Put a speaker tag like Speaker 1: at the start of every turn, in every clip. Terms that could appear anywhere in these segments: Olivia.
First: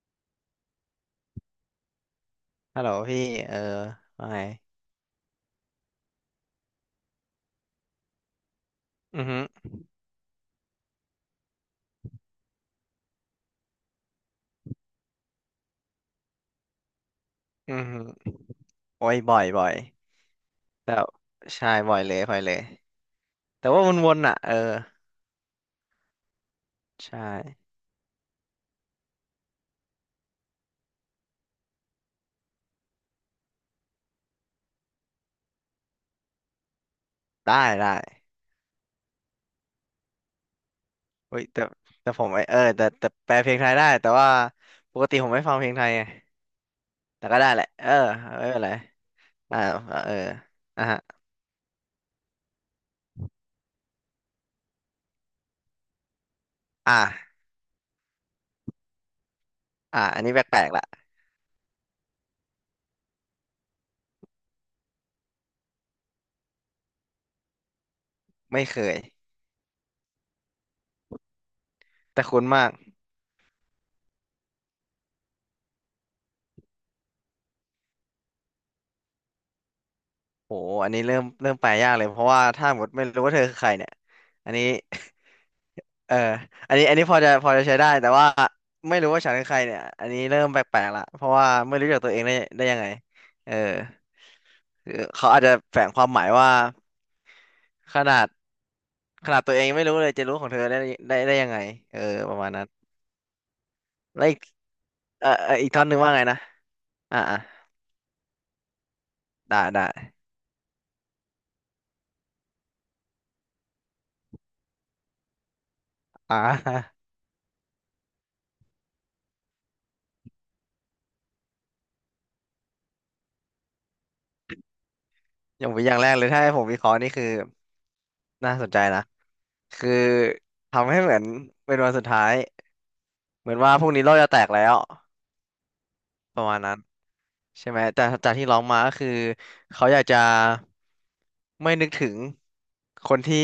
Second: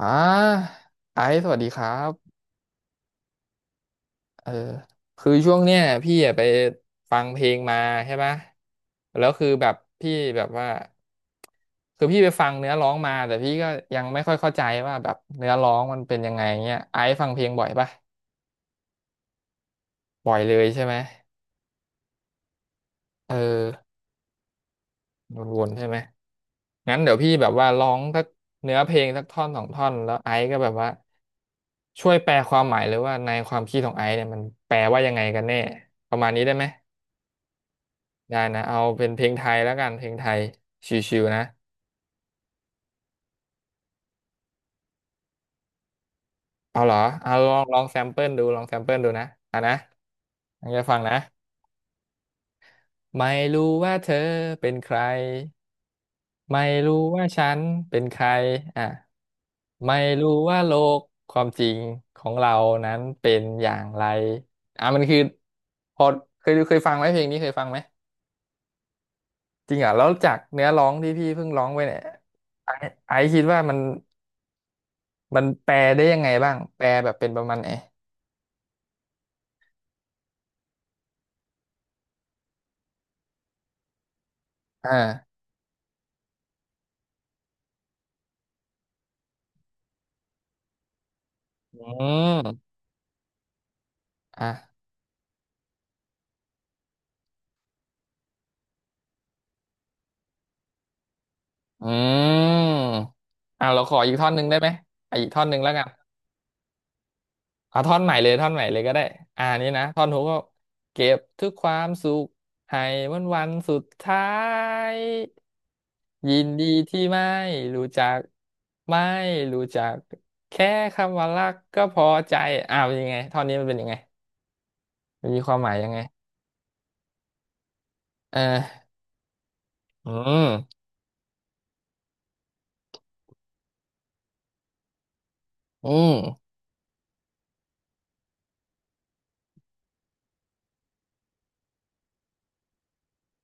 Speaker 1: อ่าไอซ์สวัสดีครับ
Speaker 2: ฮัลโหลพี่เออว่าไง
Speaker 1: เออคือช่วงเนี้ยพี่อะไปฟังเพลงมาใช่ปะ
Speaker 2: อื
Speaker 1: แล้
Speaker 2: อ
Speaker 1: ว
Speaker 2: ฮึ
Speaker 1: คือแบบพี่แบบว่าคือพี่ไปฟังเนื้อร้องมาแต่พี่ก็ยังไม่ค่อยเข้าใจว่าแบบเนื้อร้องมันเป็นยังไงเงี้ยไอซ์ฟังเพลงบ่อย
Speaker 2: อือ
Speaker 1: ปะ
Speaker 2: ฮึโอ้ยบ่อยบ่อย
Speaker 1: บ่อยเลยใช่ไห
Speaker 2: แต่
Speaker 1: ม
Speaker 2: ใช่บ่อยเลยบ่อยเลย
Speaker 1: เออ
Speaker 2: แต่ว่าวนๆอ่ะเออ
Speaker 1: วนๆใช่ไหมงั้นเดี๋ยว
Speaker 2: ใช่
Speaker 1: พี่แบบว่าร้องสักเนื้อเพลงสักท่อนสองท่อนแล้วไอซ์ก็แบบว่าช่วยแปลความหมายเลยว่าในความคิดของไอซ์เนี่ยมันแปลว่ายังไงกันแน่ประมาณนี้ได้ไหม
Speaker 2: ได้ได้
Speaker 1: ได้นะเอาเป็นเพลงไทยแล้วกันเพลงไทยชิวๆ
Speaker 2: เฮ้
Speaker 1: นะ
Speaker 2: ยแต่ผมไอเออแต่แปลเพลงไทยได้แต่ว่าปกติผมไม่ฟังเพลงไทยไง
Speaker 1: เอาเหรอ
Speaker 2: แต่
Speaker 1: เอา
Speaker 2: ก็
Speaker 1: ล
Speaker 2: ได้
Speaker 1: อ
Speaker 2: แห
Speaker 1: ง
Speaker 2: ละ
Speaker 1: ลอง
Speaker 2: เออ
Speaker 1: แซมเปิลดู
Speaker 2: ไม่
Speaker 1: ล
Speaker 2: เป็
Speaker 1: อ
Speaker 2: น
Speaker 1: ง
Speaker 2: ไร
Speaker 1: แซมเปิลดูนะ
Speaker 2: อ่า
Speaker 1: อ่ะนะ
Speaker 2: เออ
Speaker 1: ตั้งใจ
Speaker 2: อ่ะ
Speaker 1: ฟั
Speaker 2: ฮะ
Speaker 1: งนะไม่รู้ว่าเธอเป็นใคร ไม่รู้ว่า
Speaker 2: อ่า
Speaker 1: ฉันเป็นใครอ่ะไม่
Speaker 2: อ่าอัน
Speaker 1: รู้
Speaker 2: นี้แป
Speaker 1: ว่า
Speaker 2: ลก
Speaker 1: โล
Speaker 2: ๆละ
Speaker 1: กความจริงของเรานั้นเป็นอย่างไรอ่ะมันคือพอเคยฟังไหมเพลงนี้เคยฟังไหม
Speaker 2: ไม่เคย
Speaker 1: จริงเหรอแล้วจากเนื้อร้องที่พี่เพิ่งร้องไปเนี่ย
Speaker 2: แต่คุ้นมา
Speaker 1: ไอ
Speaker 2: ก
Speaker 1: ไอซ์คิดว่ามัน มันแปลได้ยังไงบ้างแปลแบบเป็นประมาณไหน
Speaker 2: โหอันนี้เริ่มแปลยากเลยเพราะว่าถ้าหมดไม่รู้ว่าเธอคือใครเนี่ยอันนี้
Speaker 1: อ่า
Speaker 2: เอออันนี้อันนี้พอจะใช้ได้แต่ว่าไม่รู้ว่าฉันเป็นใครเนี่ยอันนี้เริ่มแปลกๆละเพราะว่าไม่
Speaker 1: อื
Speaker 2: รู้จักตัวเองได้
Speaker 1: ม
Speaker 2: ยังไงเออ
Speaker 1: อ่ะ
Speaker 2: คือเขาอาจจะแฝงความหมายว่าขนาดขนาดตัวเองยังไม่รู้เลยจะรู้ของเธอได้ยังไง
Speaker 1: อื
Speaker 2: เออประมาณนั้น
Speaker 1: มอ่ะเราขออีก
Speaker 2: แล้
Speaker 1: ท่
Speaker 2: ว
Speaker 1: อน
Speaker 2: อี
Speaker 1: ห
Speaker 2: ก
Speaker 1: นึ่งได้ไหมอ่ะ
Speaker 2: เอ
Speaker 1: อี
Speaker 2: อ
Speaker 1: กท่อน
Speaker 2: เอ
Speaker 1: ห
Speaker 2: อ
Speaker 1: นึ่ง
Speaker 2: อี
Speaker 1: แล้
Speaker 2: ก
Speaker 1: ว
Speaker 2: ท่
Speaker 1: กั
Speaker 2: อ
Speaker 1: น
Speaker 2: นหนึ่งว่าไงนะอ่าอ่า
Speaker 1: เอาท่อนใหม่เลยท่อนใหม่เลยก็ได้อ่า
Speaker 2: ได้
Speaker 1: นี่
Speaker 2: ได้
Speaker 1: นะท่อนฮุกก็เก็บทุกความสุขให้วันวันสุดท้ายยิ
Speaker 2: อ่
Speaker 1: นดี
Speaker 2: า
Speaker 1: ที่ไม่รู้จักไม่รู้จักแค่คำว่ารักก็พอใจอ้าวยังไงท่อนนี้มันเป็นยังไงมันมีความ หมายยั
Speaker 2: อ
Speaker 1: ง
Speaker 2: ย่า
Speaker 1: ไง
Speaker 2: งแรกเลยถ้าให้ผมวิเคราะห์นี่คือ
Speaker 1: เอ
Speaker 2: น่า
Speaker 1: อ
Speaker 2: สนใจนะคือ
Speaker 1: อืม
Speaker 2: ทำให้เหมือนเป็นวันสุดท้ายเหมือนว่าพรุ่งนี้โลกจะแตกแล้ว
Speaker 1: อืม
Speaker 2: ประมาณนั้น ใช่ไหมแต่จากที่ร้องมาก็คือเขาอยากจะไม่นึกถึงคนที่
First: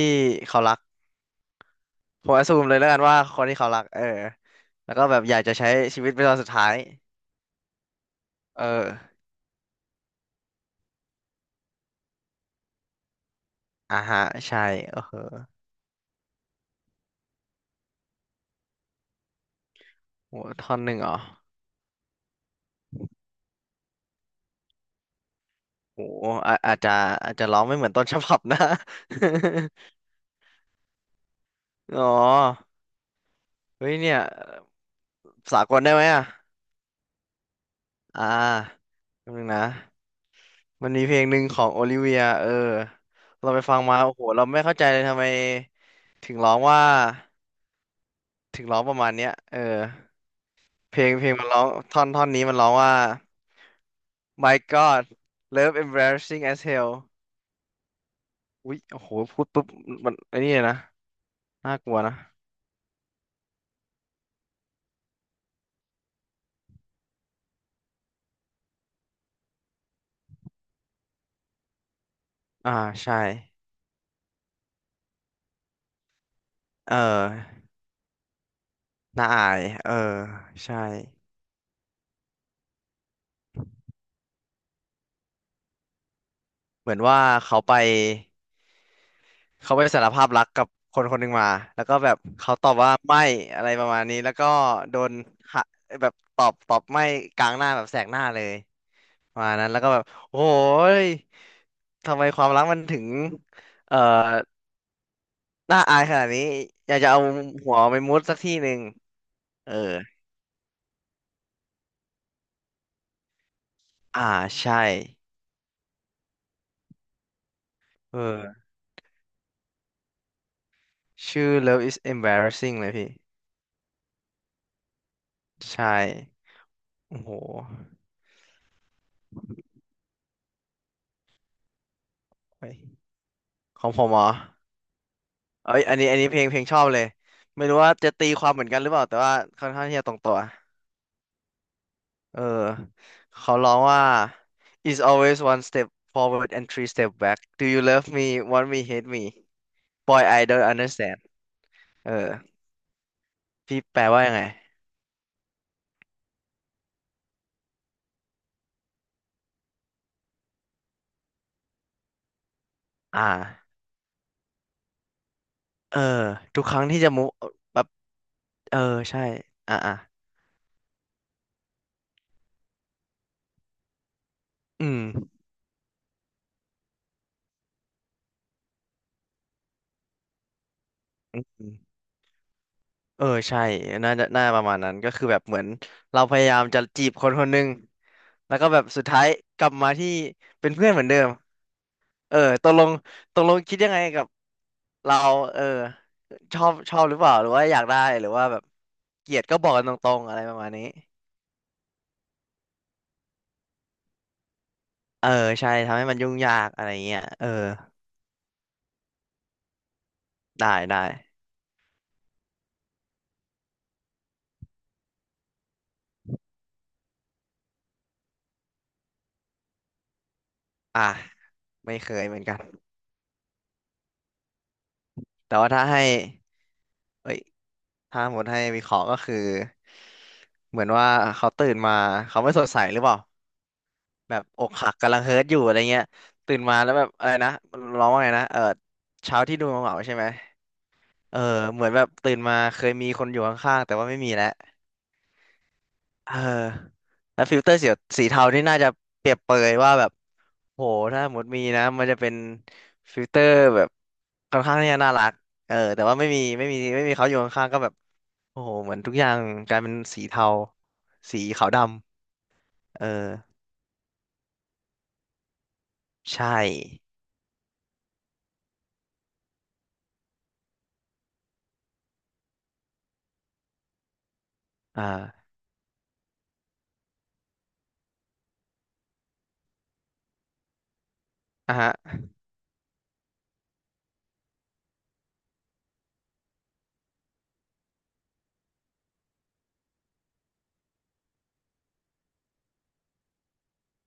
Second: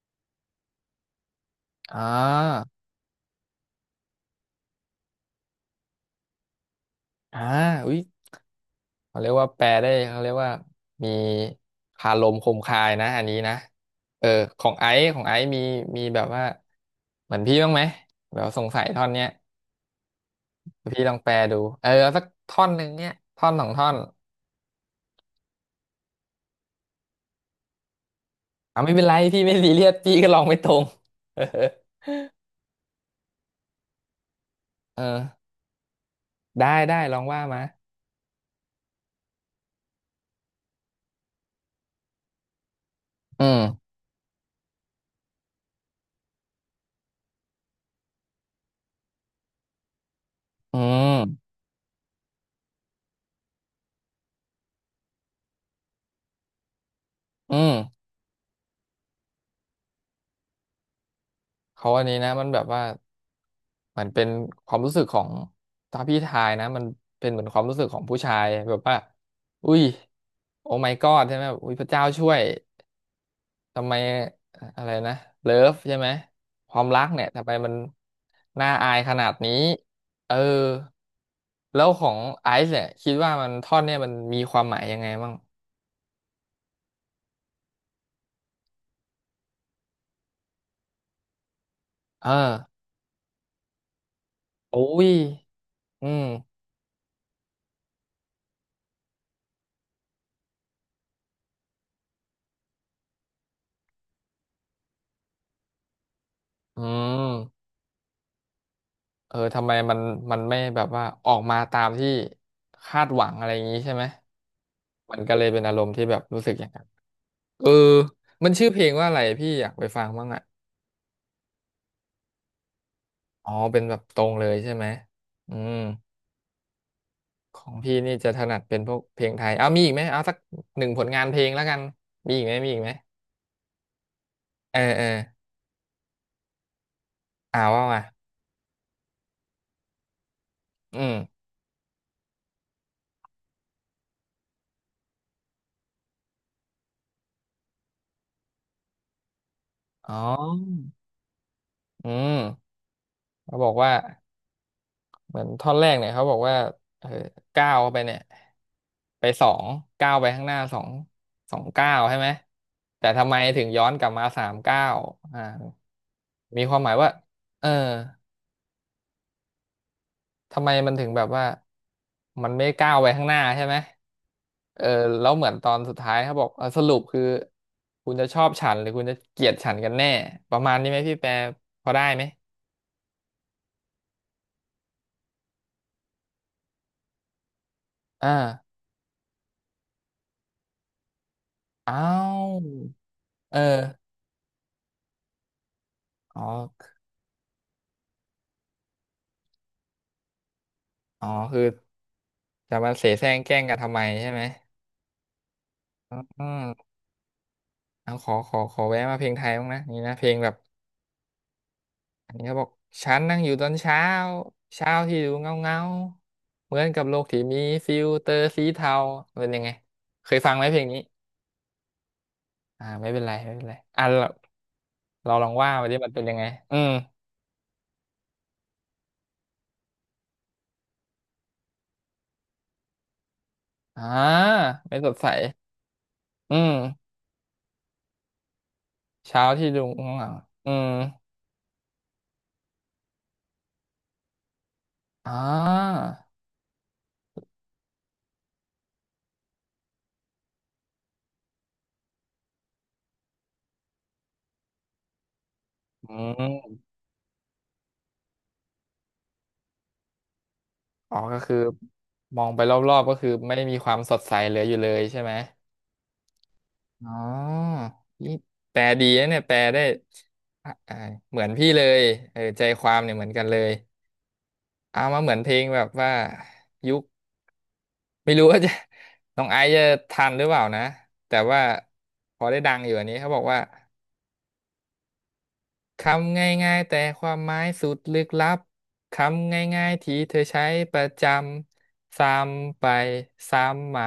Speaker 2: เขารัก
Speaker 1: อ่
Speaker 2: ผมอ s ซู
Speaker 1: า
Speaker 2: มเลยแล้วกันว่าคนที่เขารักเออแล้วก็แบบอยากจะใช้ชีวิตเป็นตอนสุดท้าย
Speaker 1: อ่าอุ๊ย
Speaker 2: เออ
Speaker 1: เขาเรียกว่าแปลได้เขาเรียกว่ามีคาลมคมคายนะอันนี้นะ
Speaker 2: อ่าฮะ
Speaker 1: เออ
Speaker 2: ใช่
Speaker 1: ของไอ
Speaker 2: เออ
Speaker 1: ซ์ข
Speaker 2: เห
Speaker 1: องไอซ์มีมีแบบว่าเหมือนพี่บ้างไหมแบบสงสัยท่อนเนี้ย
Speaker 2: โหท่อนหนึ่ง
Speaker 1: พี่
Speaker 2: เหร
Speaker 1: ลอ
Speaker 2: อ
Speaker 1: งแปลดูเออเอาสักท่อนหนึ่งเนี้ยท่อนสองท่อน
Speaker 2: โหอาอาจจะร้องไม่เหมือนต้นฉบับนะ
Speaker 1: อ่าไม่เป็นไรพี่ไม่ซีเรียสพี่ก็ลองไม่ตรง เออ
Speaker 2: อ๋อเฮ้ยเนี่ย
Speaker 1: เออ
Speaker 2: สากลได้ไหมอ่ะ
Speaker 1: ได้ได้ลองว่ามา
Speaker 2: อ่าแป๊บนึงนะ มันมีเพลงหนึ่งของโอลิเวียเออ
Speaker 1: อื
Speaker 2: เราไป
Speaker 1: ม
Speaker 2: ฟังมา โอ้โห เราไม่เข้าใจเลยทำไมถึงร้องว่าถึงร้องประมาณเนี้ยเออ
Speaker 1: อื
Speaker 2: เพลง
Speaker 1: ม
Speaker 2: มันร้องท่อนนี้มันร้องว่า My God Love Embarrassing as Hell
Speaker 1: อืม
Speaker 2: อุ๊ยโอ้โห พูดปุ๊บมันไอ้นี่เลยนะน่าก
Speaker 1: เขา
Speaker 2: ลัว
Speaker 1: อัน
Speaker 2: นะ
Speaker 1: นี้นะมันแบบว่า มันเป็นความรู้สึกของถ้าพี่ทายนะมันเป็นเหมือนความรู้สึกของผู้ชายแบบว่าอุ้ยโอ้ my god ใช่ไหมแบบอุ้ยพระเจ้าช่วย
Speaker 2: อ่า ใช่
Speaker 1: ทำไมอะไรนะเลิฟใช่ไหมความ
Speaker 2: เออ
Speaker 1: รักเนี่ยทำไมมันน่าอายขนา
Speaker 2: น่า
Speaker 1: ด
Speaker 2: อา
Speaker 1: นี้
Speaker 2: ย เออ
Speaker 1: เออ
Speaker 2: ใช่
Speaker 1: แล้วของไอซ์เนี่ยคิดว่ามันท่อนเนี่ยมันมีความหมายยังไงบ้าง
Speaker 2: เหมือนว่าเขาไป เขาไปสารภาพรักกับคนคนหนึ่งมา แล้วก็แบบ
Speaker 1: เออ
Speaker 2: เขาตอบว่าไม่อะไรประมาณนี้ แล้วก็
Speaker 1: โอ้
Speaker 2: โด
Speaker 1: ย
Speaker 2: นหะ
Speaker 1: อื
Speaker 2: แบบ
Speaker 1: ม
Speaker 2: ตอบไม่กลางหน้าแบบแสกหน้าเลยประมาณนั้นแล้วก็แบบโอ้ยทำไมความรักมันถึงเอ่อน่าอายขนาดนี้
Speaker 1: อื
Speaker 2: อยากจะเอา
Speaker 1: ม
Speaker 2: หัวไปมุดสักที่หนึ่ง
Speaker 1: เออทำ
Speaker 2: เออ
Speaker 1: ไมมันมันไม่แบบว่าออกมาตามที่คาดหวังอะไรอย่างนี้ใช่ไหม
Speaker 2: อ่าใช่
Speaker 1: มันก็เลยเป็นอารมณ์ที่แบบรู้สึกอย่างนั้นเออ
Speaker 2: เอ
Speaker 1: มัน
Speaker 2: อ
Speaker 1: ชื่อเพลงว่าอะไรพี่อยากไปฟังบ้างอ่ะ
Speaker 2: ชื่อ Love is embarrassing เลยพี่
Speaker 1: อ๋อเป็นแบบตรงเลยใช่ไหมอืม
Speaker 2: ใช่โอ้โห
Speaker 1: ของพี่นี่จะถนัดเป็นพวกเพลงไทยเอามีอีกไหมเอาสักหนึ่งผลงานเพลงแล้วกันมีอีกไหมมี
Speaker 2: เฮ้ย
Speaker 1: อีกไหม
Speaker 2: ของผมเหรอ
Speaker 1: เออเออ
Speaker 2: เอ้ยอันนี้ อันนี้เพลงชอบเลย
Speaker 1: อ่า
Speaker 2: ไม่รู้
Speaker 1: ว่า
Speaker 2: ว่า
Speaker 1: มา
Speaker 2: จะตีความเหมือนกันหรือเปล่า แต่ว่าค่อนข้างที่จะตรงตัว
Speaker 1: อืม
Speaker 2: เออเขาร้องว่า is always one step forward and three step back do you love me want me hate me
Speaker 1: อ๋อ
Speaker 2: boy I don't understand
Speaker 1: อื
Speaker 2: เออ
Speaker 1: มเขาบอก
Speaker 2: พี่
Speaker 1: ว่า
Speaker 2: แปลว่ายังไง
Speaker 1: เหมือนท่อนแรกเนี่ยเขาบอกว่าเออก้าวเขาไปเนี่ยไปสองก้าวไปข้างหน้าสองก้าวใช่ไหมแต่
Speaker 2: อ่
Speaker 1: ทำไมถึง
Speaker 2: า
Speaker 1: ย้อนกลับมาสามก้าวอ่า
Speaker 2: เออ ทุ
Speaker 1: มี
Speaker 2: ก
Speaker 1: ค
Speaker 2: ค
Speaker 1: วาม
Speaker 2: รั้ง
Speaker 1: หมาย
Speaker 2: ที่
Speaker 1: ว่า
Speaker 2: จะมุ
Speaker 1: เออ
Speaker 2: แบบเออใช่อ่าอ่า
Speaker 1: ทำไมมันถึงแบบว่ามันไม่ก้าวไปข้างหน้าใช่ไหมเอ
Speaker 2: อื
Speaker 1: อ
Speaker 2: ม
Speaker 1: แล้วเหมือนตอนสุดท้ายเขาบอกเออสรุปคือคุณจะชอบฉันหรือคุณจะเกลียดฉันกันแน่ประมาณนี้ไหมพี่แปร
Speaker 2: อืม
Speaker 1: พอได้ไหม
Speaker 2: เออใช่น่าจะน่าประมาณนั้นก็คือแบบเหมือนเราพยายามจะจีบคนคนหนึ่ง
Speaker 1: อ่า
Speaker 2: แล้วก็แบบสุดท้ายกลับมาที่เป็นเพื่อนเหมือนเดิม
Speaker 1: อ้า
Speaker 2: เออ
Speaker 1: ว
Speaker 2: ตกลงตกล
Speaker 1: เอ
Speaker 2: ง
Speaker 1: อ
Speaker 2: คิดยังไงกับเราเออ
Speaker 1: อ๋อ
Speaker 2: ชอบชอบหรือเปล่าหรือว่าอยากได้หรือว่าแบบเกลียดก็บอกกันตรงๆอะไรประมาณนี้
Speaker 1: อ๋อคือ จะมาเสแสร้งแกล้งกันทำไมใช่ไหม
Speaker 2: เออใช่ทำให้มันยุ่ง
Speaker 1: อื
Speaker 2: ยากอะไร
Speaker 1: ม
Speaker 2: เงี้ยเออ
Speaker 1: เอาขอแวะมาเพลงไทยบ้างนะนี่นะเพลงแบบ
Speaker 2: ได้ได้
Speaker 1: อันนี้เขาบอกฉันนั่งอยู่ตอนเช้าเช้าที่ดูเงาเงาเหมือนกับโลกที่มีฟิลเตอร์สีเทาเป็นยังไงเคยฟังไหมเพลงนี้
Speaker 2: อ่ะไม่เคยเหมือนกัน
Speaker 1: อ่าไม่เป็นไรอ่ะเราลอง
Speaker 2: แต่ว่า
Speaker 1: ว่า
Speaker 2: ถ้า
Speaker 1: มาดิ
Speaker 2: ให้
Speaker 1: มันเป็นยังไงอืม
Speaker 2: เอ้ยถ้าหมดให้วิเคราะห์ก็คือเหมือนว่าเขาตื่นมาเขาไม่สดใสหรือเปล่า
Speaker 1: อ่า
Speaker 2: แบบอกหัก
Speaker 1: ไม่ส
Speaker 2: กำ
Speaker 1: ด
Speaker 2: ลัง
Speaker 1: ใส
Speaker 2: เฮิร์ตอยู่อะไรเงี้ย
Speaker 1: อื
Speaker 2: ตื่น
Speaker 1: ม
Speaker 2: มาแล้วแบบอะไรนะร้องว่าไงนะเออเช้า
Speaker 1: เช้า
Speaker 2: ที่ดู
Speaker 1: ที่ดู
Speaker 2: เหงาๆ
Speaker 1: เงา
Speaker 2: ใช่ไหม
Speaker 1: เงาอืม
Speaker 2: เออเหมือนแบบตื่นมาเคยมีคนอยู่ข้างๆแต่ว่าไม่มีแล้ว
Speaker 1: อ่า
Speaker 2: เออแล้วฟิลเตอร์สีเทานี่น่าจะเปรียบเปรยว่าแบบโหถ้าหมดมีนะมันจะเป็นฟิลเตอร์แบบค่อนข้างที่จะน่ารักเออแต่
Speaker 1: อื
Speaker 2: ว่าไม่มีไม่
Speaker 1: ม
Speaker 2: มีไม่มีเขาอยู่ข้างๆก็แบบโอ้โหเหมือนทุกอย่างกลายเป็นสีเทา
Speaker 1: อ๋อ ก็
Speaker 2: สี
Speaker 1: คือ
Speaker 2: ขาวด
Speaker 1: มองไปรอ
Speaker 2: ำ
Speaker 1: บ
Speaker 2: เอ
Speaker 1: ๆ ก็คือ
Speaker 2: อ
Speaker 1: ไม่มีความสดใสเหลืออยู่เลยใช่ไหม
Speaker 2: ใช่
Speaker 1: อ๋อนี่แปลดีนะเนี่ยแปลได้อ่ะอ่ะเหมือนพี่เลยเออใจความเนี่ยเหมือนกันเลยเอามาเหมือน
Speaker 2: อ่า
Speaker 1: เพลงแบบว่ายุคไม่รู้ว่าจะ น้องไอซ์จะทันหรือเปล่านะแต่ว่า
Speaker 2: อ่ะฮะ
Speaker 1: พอได้ดังอยู่อันนี้เขาบอกว่า คำง่ายๆแต่ความหมายสุดลึกลับคำง่ายๆที่เธอใช้ประจำซ้ำไปซ้ำมา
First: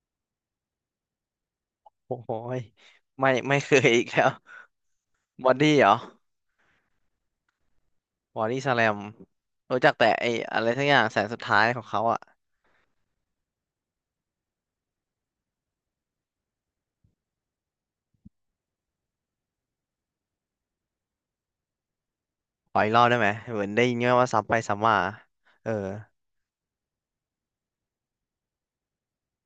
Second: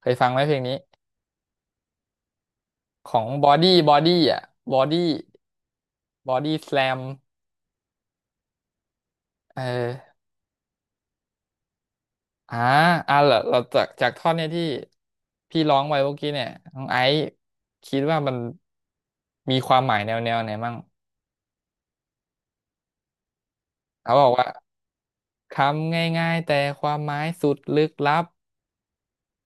Speaker 1: เคยฟังไหมเพลงนี้
Speaker 2: โอ้โหย
Speaker 1: ของ
Speaker 2: ไม่
Speaker 1: บอ
Speaker 2: ไม่เค
Speaker 1: ดี้
Speaker 2: ย
Speaker 1: บอ
Speaker 2: อีกแล้
Speaker 1: ดี้
Speaker 2: ว
Speaker 1: อ่ะบอดี้
Speaker 2: บอดี้เหรอ
Speaker 1: บอดี้สแลม
Speaker 2: บอดี้สแลม
Speaker 1: เออ
Speaker 2: รู้จักแต่ไอ้อะไรทั้งอย่างแสนสุดท้ายของเขาอ่ะ
Speaker 1: อ่าอ่าเราจากท่อนเนี่ยที่พี่ร้องไว้เมื่อกี้เนี่ยน้องไอซ์คิดว่ามันมีความหมายแนวไหนมั่ง
Speaker 2: ขออีกรอบได้ไหมเหมือนได้ยิน
Speaker 1: เขาบอ
Speaker 2: ว่า
Speaker 1: กว่า
Speaker 2: ซ้ำไปซ้ำมาเออ
Speaker 1: คำง่ายๆแต่ความหมายสุดลึกลับ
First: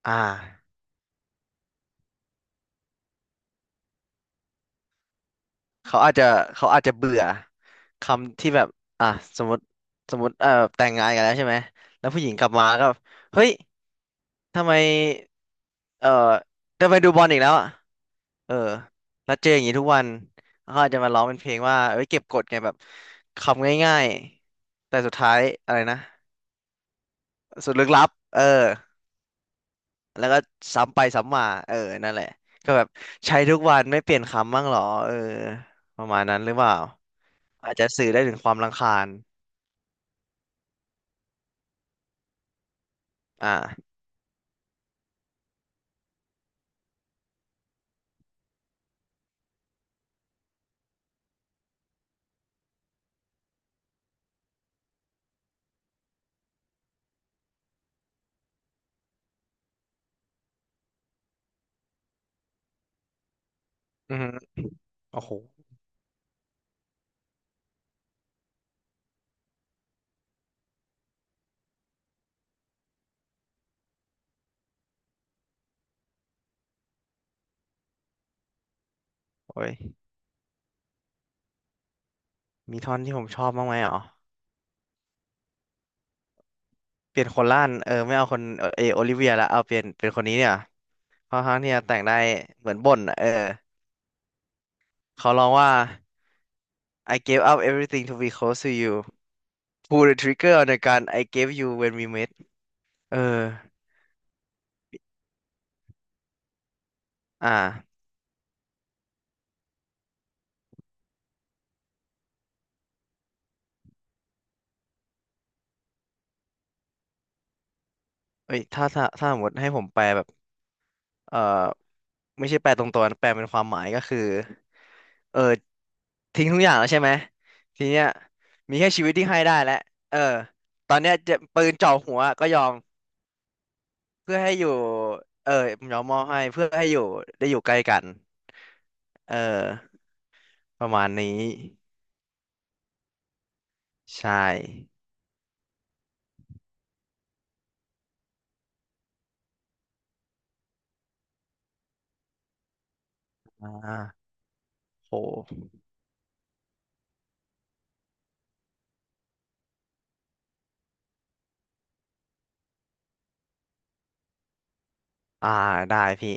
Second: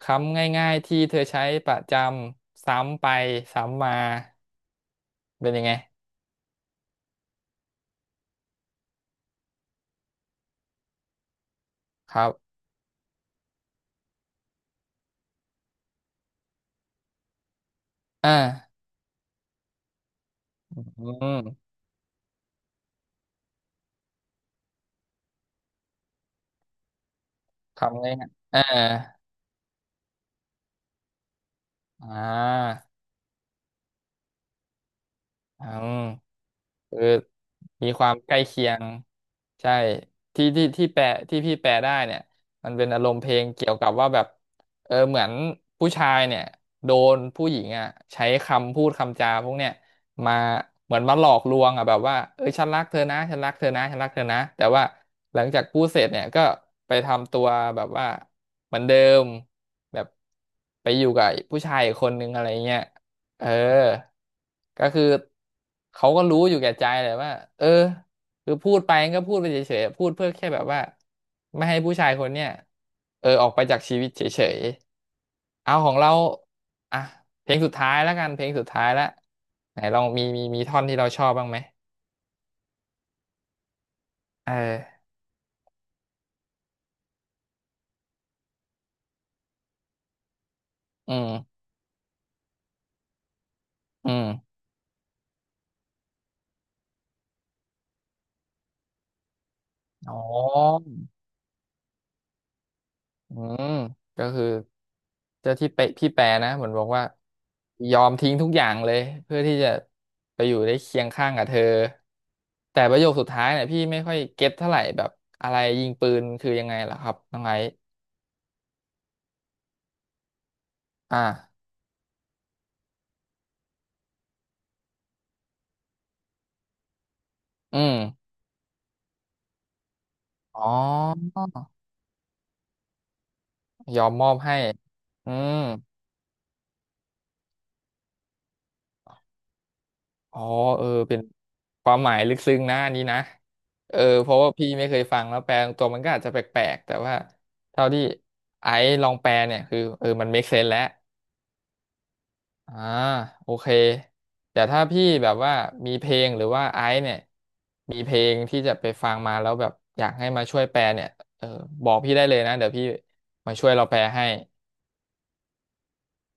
Speaker 1: ค
Speaker 2: อ่า
Speaker 1: ำง่ายๆที่เธอใช้ประจำซ้ำไปซ้ำมาเป็นยังไง
Speaker 2: เขาอาจจะเขาอาจจะเบื่อคำที่แบบอ่ะสมมติสมมติเอ่อแต่งงานกันแล้วใช่ไหมแล้ว
Speaker 1: ค
Speaker 2: ผู้ห
Speaker 1: รั
Speaker 2: ญิ
Speaker 1: บ
Speaker 2: งกลับมาก็เฮ้ยทำไมเออทำไมดูบอลอีกแล้วอ่ะ
Speaker 1: อ่า
Speaker 2: เออแล้วเจออย่างนี้ทุกวัน
Speaker 1: อื
Speaker 2: เขาอาจจะมาร้องเป็นเพลง
Speaker 1: ม
Speaker 2: ว่าเอ้ยเก็บกดไงแบบคำง่ายๆแต่สุดท้ายอะไรนะสุดลึกลั
Speaker 1: คำ
Speaker 2: บ
Speaker 1: ง่าย
Speaker 2: เออ
Speaker 1: ๆ
Speaker 2: แล้วก็ซ้ำไปซ้ำมาเออนั่
Speaker 1: อ่
Speaker 2: นแหละก็
Speaker 1: า
Speaker 2: แบบใช้ทุกวันไม่เปลี่ยนคำบ้างเหรอเออ
Speaker 1: อืม
Speaker 2: ประมาณนั้นหรือเปล่า
Speaker 1: คือ
Speaker 2: อาจจะ
Speaker 1: มีค
Speaker 2: สื่
Speaker 1: วา
Speaker 2: อ
Speaker 1: ม
Speaker 2: ได้
Speaker 1: ใก
Speaker 2: ถึง
Speaker 1: ล้
Speaker 2: ความ
Speaker 1: เคีย
Speaker 2: รำ
Speaker 1: ง
Speaker 2: คาญ
Speaker 1: ใช่ที่แปลที่พี่แปลได้เนี่ยมันเป็นอารมณ์เพลง
Speaker 2: อ่า
Speaker 1: เกี่ยวกับว่าแบบเหมือนผู้ชายเนี่ยโดนผู้หญิงอ่ะใช้คำพูดคำจาพวกเนี่ยมาเหมือนมาหลอกลวงอ่ะแบบว่าเออฉันรักเธอนะฉันรักเธอนะฉันรักเธอนะแต่ว่าหลังจากพูดเสร็จเนี่ยก็ไปทำตัวแบบว่าเหมือนเดิมแบบไปอยู่กับผู้ชายอีกคนนึงอะไรเงี้ย เออ
Speaker 2: อือฮึ
Speaker 1: ก็คือ
Speaker 2: โอ้โห
Speaker 1: เขาก็รู้อยู่แก่ใจแหละว่าเออคือพูดไปก็พูดไปเฉยๆพูดเพื่อแค่แบบว่าไม่ให้ผู้ชายคนเนี้ยออกไปจากชีวิตเฉยๆเอาของเราอ่ะเพลงสุดท้ายแล้วกัน เพลงสุดท้ายแล้ว
Speaker 2: โอ้ย
Speaker 1: ไหนลองมีท่อนที่เราชอบบ้างไหม
Speaker 2: มีท่อนที่ผมชอบบ้างไหมอ๋อ
Speaker 1: เออ
Speaker 2: เปลี่ยนคนล่านเออไม่เอาคนเออเอโอลิเวียละเอาเปลี่ยนเป็นคนนี้เนี่ย
Speaker 1: อื
Speaker 2: ค่อนข้าง
Speaker 1: ม
Speaker 2: ที่จะแต่งได้เหมือนบ่นอะเออ
Speaker 1: อืม
Speaker 2: เขาร้องว่า I gave up everything to be close to you pull
Speaker 1: อ๋อ
Speaker 2: the trigger on the gun I gave you when we met เอ
Speaker 1: อื
Speaker 2: อ
Speaker 1: มก็คือเจ้าที่เปพี่แปรนะเหมือนบอกว่า
Speaker 2: อ
Speaker 1: ย
Speaker 2: ่า
Speaker 1: อมทิ้งทุกอย่างเลยเพื่อที่จะไปอยู่ได้เคียงข้างกับเธอแต่ประโยคสุดท้ายเนี่ยพี่ไม่ค่อยเก็ตเท่าไหร่แบบอะไรยิงปืนคือยังไงล่ะครับน้องไอซ์
Speaker 2: เอ้ยถ้าสมมติให้ผมแปลแบบ
Speaker 1: อ
Speaker 2: เอ่อ
Speaker 1: ่า
Speaker 2: ไม่ใช่แปลตรงตัวนะแปลเป็นความหมายก็คือเออทิ้งทุกอย่างแล้วใช่ไหม
Speaker 1: อื
Speaker 2: ที
Speaker 1: ม
Speaker 2: เนี้ยมีแค่ชีวิตที่ให้ได้แล้วเออ
Speaker 1: อ๋อ
Speaker 2: ตอนเนี้ยจะปืนจ่อหัวก็ยอม
Speaker 1: ยอมมอ
Speaker 2: เพื่
Speaker 1: บ
Speaker 2: อให้
Speaker 1: ให้
Speaker 2: อยู่
Speaker 1: อื
Speaker 2: เออ
Speaker 1: ม
Speaker 2: ยอมมอบให้เพื่อให้อยู่ได้อยู่ใกล้กันเออ
Speaker 1: อ๋อ
Speaker 2: ป
Speaker 1: เออ
Speaker 2: ระมาณ
Speaker 1: เป็น
Speaker 2: นี้
Speaker 1: ความหมายลึกซึ้งนะอันนี้นะเออเพ
Speaker 2: ใช่
Speaker 1: ราะว่าพี่ไม่เคยฟังแล้วแปลตัวมันก็อาจจะแปลกๆแต่ว่าเท่าที่ไอ้ลองแปลเนี่ยคือเออมัน make sense แล้วอ่าโอเค
Speaker 2: อ่า
Speaker 1: แต่ถ้าพี่แบบ
Speaker 2: โห
Speaker 1: ว่ามีเพลงหรือว่าเนี่ยมีเพลงที่จะไปฟังมาแล้วแบบอยากให้มาช่วยแปลเนี่ยเออบอกพี่ได้เลยนะเดี๋ยวพี่มาช่วยเราแปลให้
Speaker 2: อ่าได้พี่